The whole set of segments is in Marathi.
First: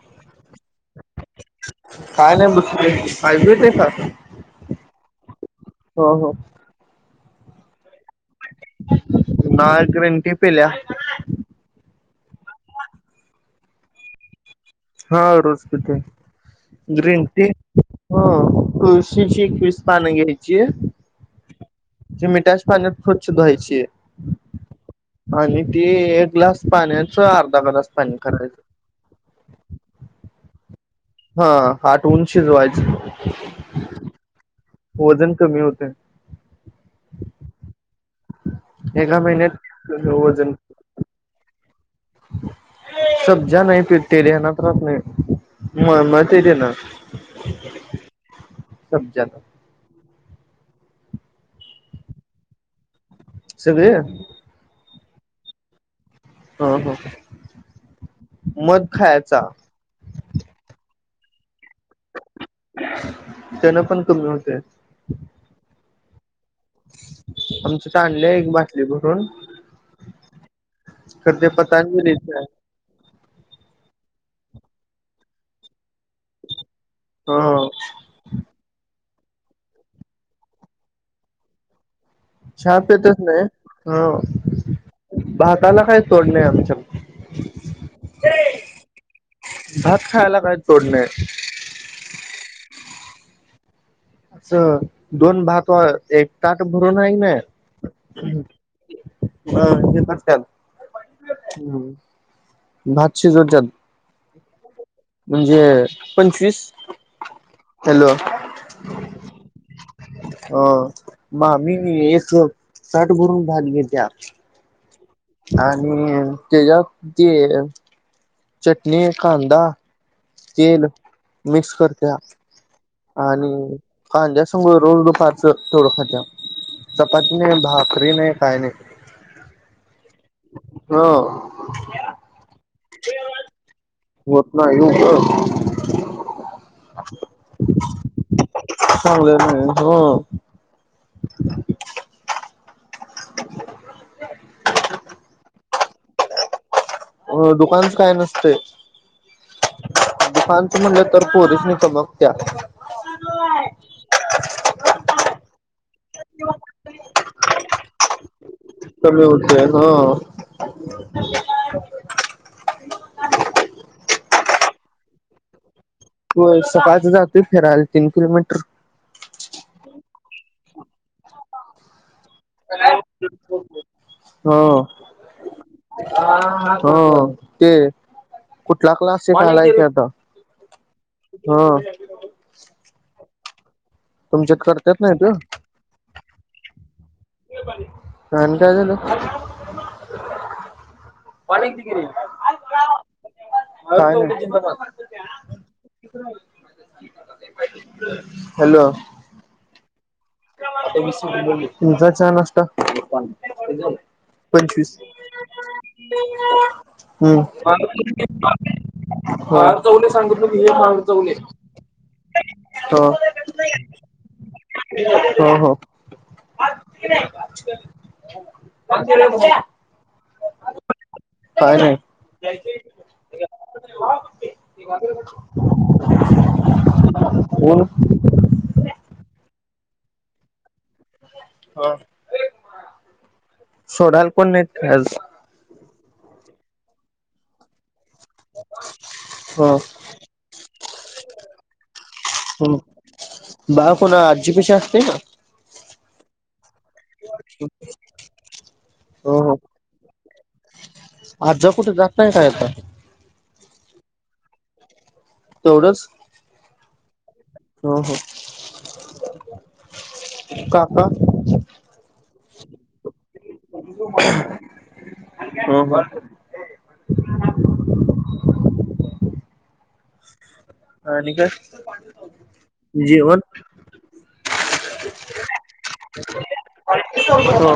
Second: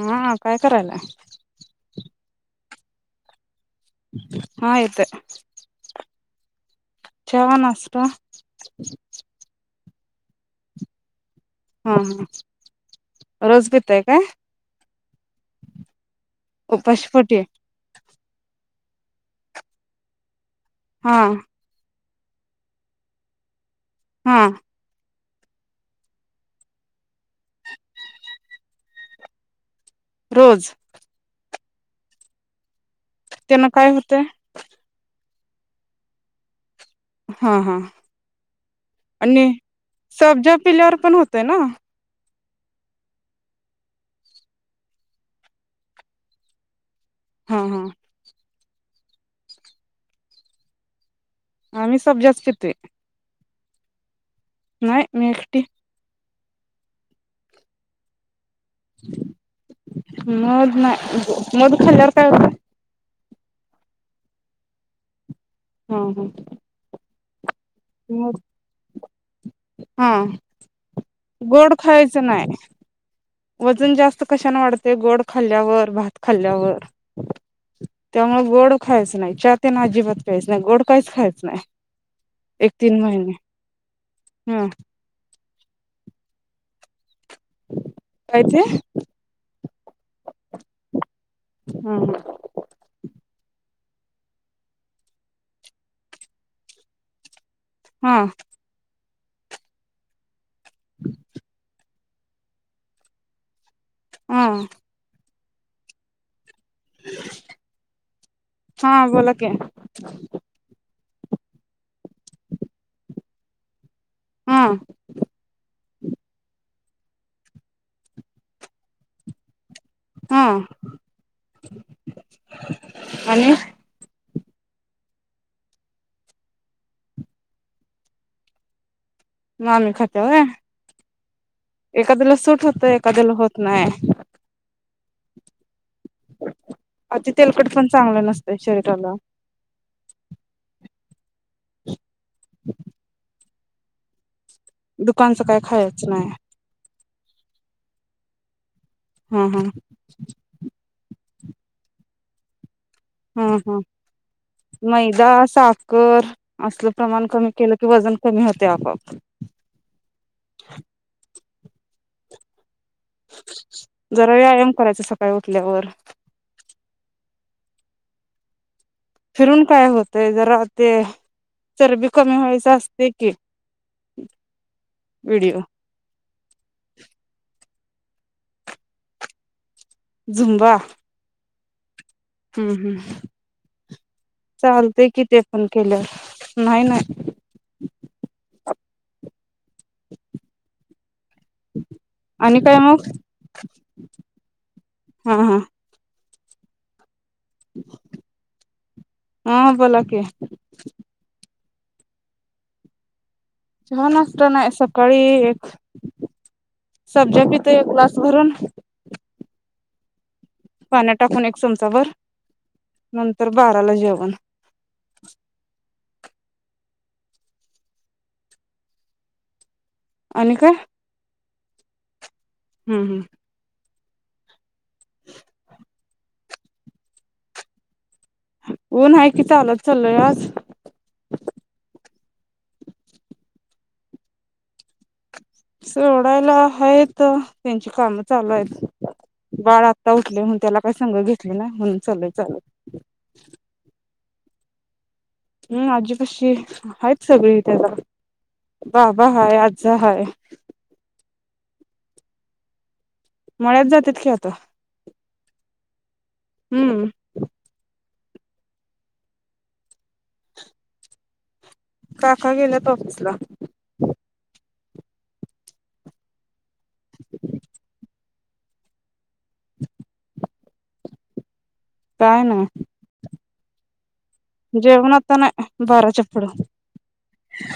हा काय करालाय? [unintelligible] हो हा येतय हो चहा, नाष्टा आज ग्रीनटी पिल्या हं रोज पिताय काय? हा रोज पितोय. उपाशीपोटी हो तुळशीची एकवीस पानं घ्यायची. हा ज मिठाच्या पाण्यात स्वच्छ धुवायची हा आणि ते एक ग्लास पाण्याच अर्धा ग्लास पाणी करायचं रोज हा आठउन शिजवायचं त्यांन काय होतय? वजन कमी होतय हा हा एका आणि महिन्यात सब्जा पिल्यावर पण होतय नवं? सबजा नाही पितं ध्यानात राहत नाही मळं मळं ते तेनं हा हा सबजा नं आम्ही सब जास्त पित आहे सगळं नाही मी एकटी हा हा मध खायचा मग तु खाल्ल्यावर काय होतं त्यांना पण कमी होते हा हा आमच्यात आणल्या मध एक बाटले भरून हा खर ते गोड पतांजली खायचं आहे नाही वजन जास्त कशाने वाढते गोड खाल्ल्यावर भात खल्ल्यावर हो त्यामुळे गोड खायच नाही चां त्याना अजिबात घ्यायचं नाही गोड काहीच खायचं नाही एक चहा तीन पीतच महिने नाही भा ह भातला काय तोडलंय आमच्या काय ते भात खाला काय पोडणे असं दोन भात एक ताट भरून आहे ना हा [unintelligible] हम्म भात शिजवतात हा म्हणजे पंचवीस हॅलो हा बोला क ह हो मामी एक ताट भरून भात घेत्या हा आणि त्याच्यात ती चटणी, कांदा हा तेल मिक्स करत्या आणि खान जास् ग रोज दोफच तेवड खात्यात, चपाती नाही भाकरी नाही काय नाही मामी खात्या व्हय, ह एखाद्याला सुट होत एखाद्याला होत नाही होत ना येव कर अती तेलकट पण चांगल नसते शरीराला चांगलं नाही दुकानचं काय खायचं नाही. अ दुकानच काय नसतय हम्म हम्म तर पोरिसनी तबकत्या हम्म मैदा अस [unintelligible] कर असलं प्रमाण कमी केलं की वजन कमी होते आपआप कमी होते ह [inaudible] करायचं सकाळी उठल्यावर होय सकाळच जातोय फिरायला, तीन किलोमीटर फिरून काय होतय जरा ते चरबी कमी व्हायच असतय की ह व्हडिओ ह ते कुठला क्लास शिकाला येत्यात झुंबा हा हं हं तुमच्यात करतात चालतय नाही ते किती पण केल्यावर नाही नाही आणि काय झालं आणि काय मग हा हा [unintelligible] [inaudible] हॅलो हा बोला की [unintelligible] तुझा चहा -नास्टा चहा नाष्टा नाय सकाळी एक सबजा पितो हम्म एक ग्लास भरून [unintelligible] मार पाण्यात चवले टाकून एक चमचाभर हो नंतर बाराला जेवण हा हा [unintelligible] आणि का काय नाय हूं हूं [inaudible] [inaudible] [unintelligible] ऊन हाय कि चालत चलोय आज सोडायला कोण नाहीेत काय आज सोडायला हायेत त्यांची काम चालू आहे हो बाळ आत्ता उठलय म्हणुन त्याला [unintelligible] संग घेतली ना म्हणून चलोय चालत बाळ कोणा आजी पाशी असतय ना हूं आजीपाशी हाईत सगळी त्याला बाबा हो हो हाय आज हाय आजा कुठ जात नाय काय आता मळ्यात जात्यात की आता तेवढंच हं हो हो काका काका गेल्यात ऑफिसला हो का [inaudible] आणि काय जेवण जेवण आत्ता नाय बाराच्या पुढ हो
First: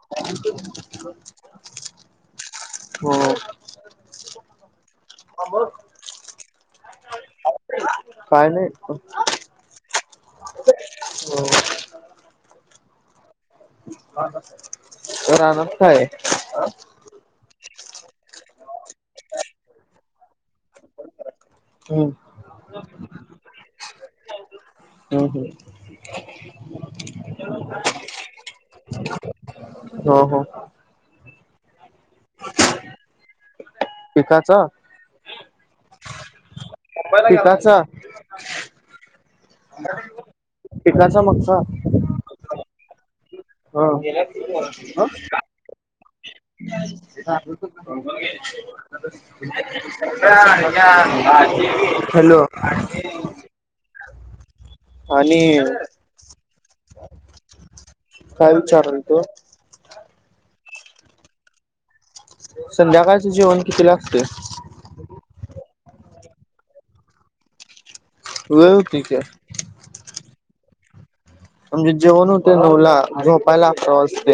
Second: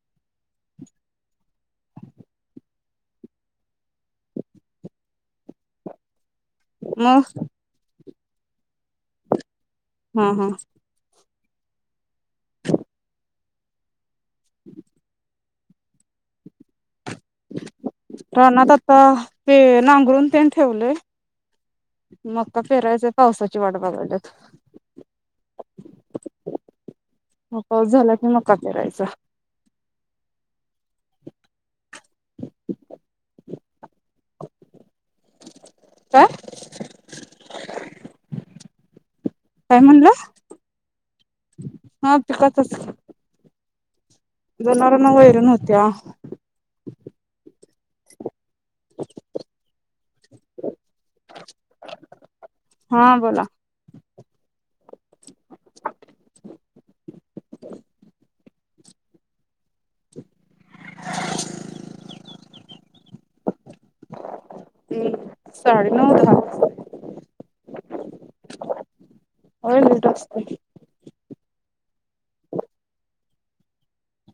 [inaudible] हो [inaudible] म काय नाही हा हा हो [inaudible] रानात होय रानात आता ते [unintelligible] ठेवलंय हम्म मग आता पेरायचं पावसाची वाट बघल्यात हम्म हम्म ह पाऊस झाला कि मका पेरायचा पिकाचं काय मुंबई ला गेलासा काय म्हणला? पिकाचा मागचा [unintelligible] हा जनावरांना वैरण होत्या [inaudible] हॅलो हा बोला. आणि काय विचारल तो [inaudible] संध्याकाळच जेवण कितीला असते साडे नऊ धा वेळ होती की [unintelligible] म्हणजे जेवण होते नऊला झोपायला अकरा वाजते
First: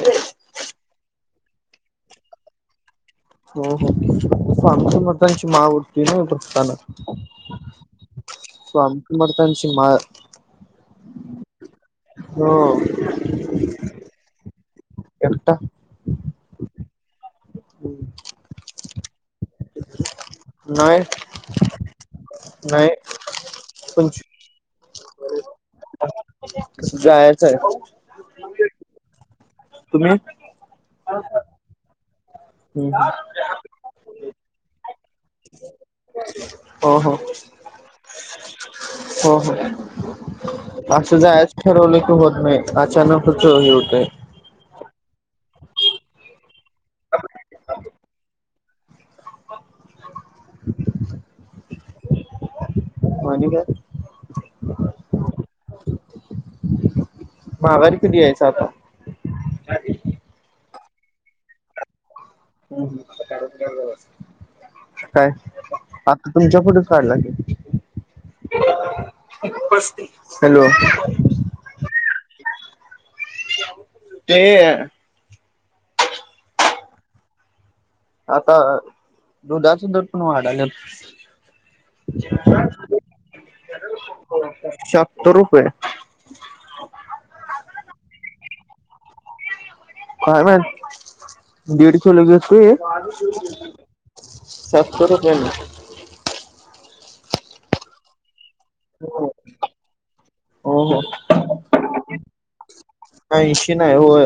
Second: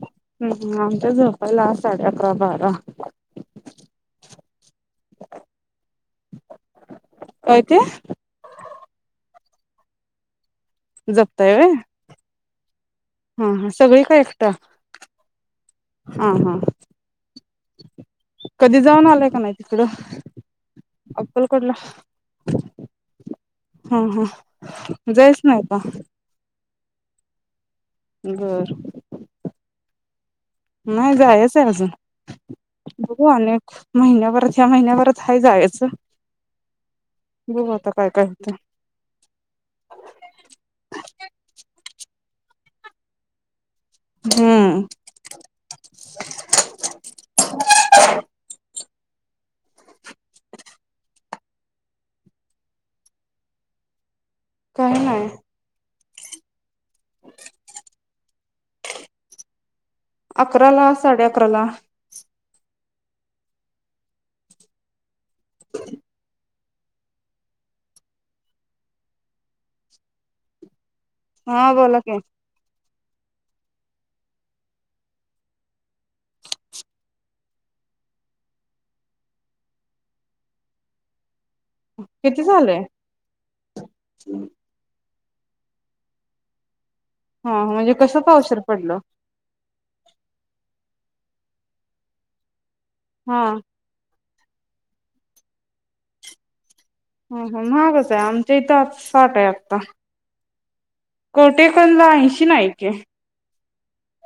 आमच्या झोप पायला साडे अकरा बारा स्वामी समर्थांची माळ झोपताना काय ते? माळ जप ताय व्हय हो हा हा सगळी का एकटा एकटा हा हा हम्म कधी [unintelligible] तिकडं अक्कलकोटला नाही हा पंचवीस हा जायच नाय का जायचं आहे बर तुम्ही नाही जायचय अजून हुं बघू अनेक महिन्याभरात ह्या महिन्याभरात हाय जायचं हो हो बघू आता काय काय होतंय हो हो असं जायच ठरवल की होत नाही अचानकच हे होत हम्म [inaudible] [inaudible] आणि काय काही नाही माघारी कधी यायच आता अकरा ला साडे अकरा ला काय आता तुमच्या पुढेच काढला की हॅलो हा बोलाकी ते आता दुधाचे दर पण वाढलेत किती झालंय तरो रुपये [unintelligible] हा म्हणजे कसं पावशेर पडलं काय माहित दीड किलो घेतले हा [inaudible] सत्तर रुपये हो हो महागच हाय आम इथं हो साठ आहे आता हो कवठे एकंद ला आईशी न हाय की ऐंशी नाही होय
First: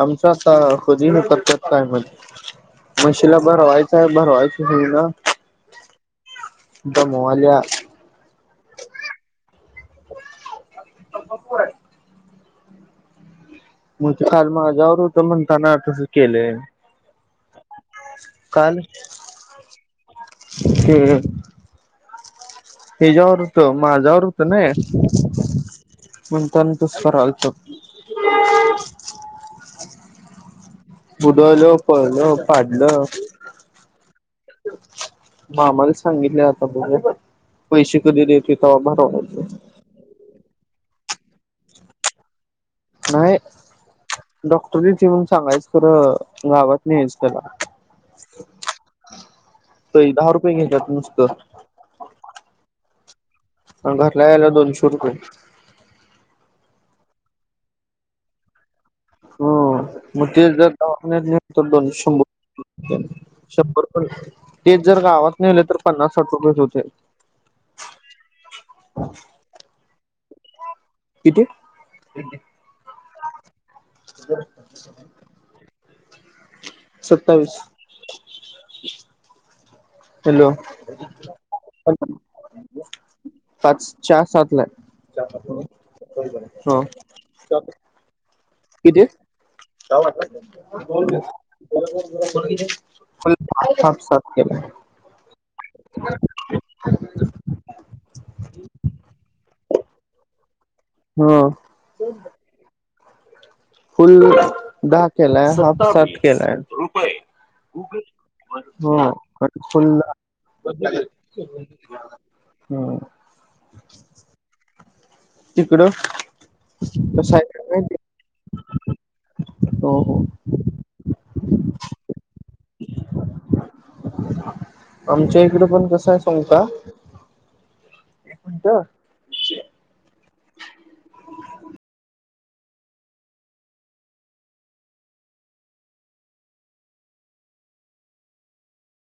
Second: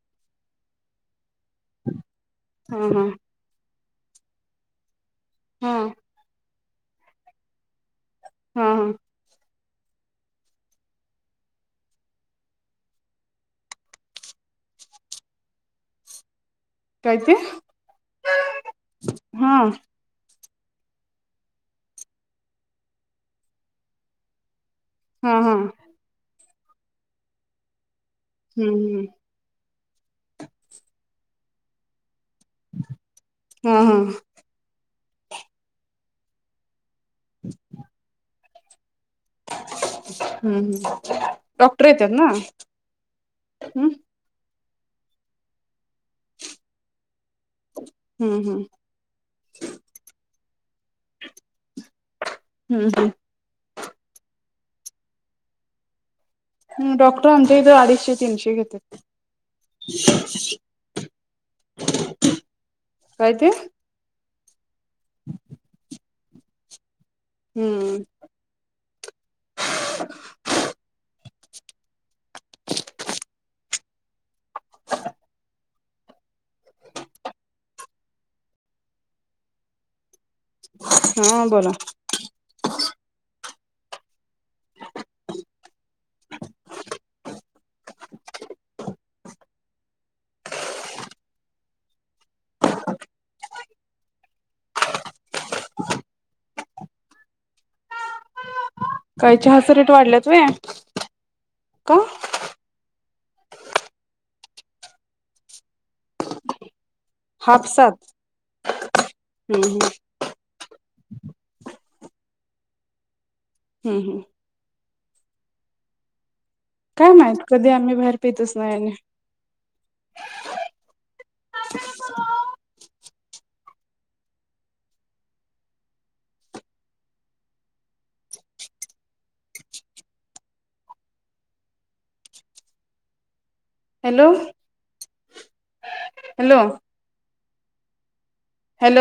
आमच्या आता हा [unintelligible] हा मशीला बरंवाय भरवसा आहे भरवायचं होईना [unintelligible] हम् दमवाल्या [unintelligible] हा हा [unintelligible] मग ते काल माझ्यावर होत म्हणताना तसं केलंय काय ते काल हा [unintelligible] हिच्या्यावर होतं माझ्यावर होतं ना हा हा [unintelligible] म्हणताना तसं करालतो हम्म ह [unintelligible] पाडलं हम्म हा हा मामाला सांगितल आता बघूय पैसे कधी देत हे तवा भर हो [unintelligible] हम् हम् [inaudible] डॉक्टर येत्यात ना नाही हम्म [inaudible] डॉ तुम्हीच येऊन सांगायच खरं गावात यायच हम्म आहेत्याला त दहा रुपये घेत्यात नुसतं हम्म हम्म [unintelligible] यायला दोनशे रुपये डॉक्टर आमच्या इथं अडीचशे तीनशे घेत्यात ह मग ते जर ते दवाखान्यात नेऊ स्तवोर दोन--शंभर रुपये काय ते शंभर पण तेच जर गावात नेले तर पन्नास साठ रुपयेच होते हम्म [inaudible] किती [unintelligible] सत्तावीस हॅलो हा बोला [unintelligible] पाच, चार, सात ला आहे हं किती [unintelligible] साात केला [inaudible] काय? चहाचा रेट वाढल्यात व्हय हं [inaudible] का फुल दहा केलाय हाफ सात केलाय हापसात हं हम्म [unintelligible] हम्म फुलं [unintelligible] हा हं हं तिकडं [inaudible] काय कसं माहीत कधी? आहे आम्ही बाहेर पितच नाही हो हो [unintelligible] आमच्या इकडं पण कस आहे सांगु का? [unintelligible] Hello [unintelligible] hello hello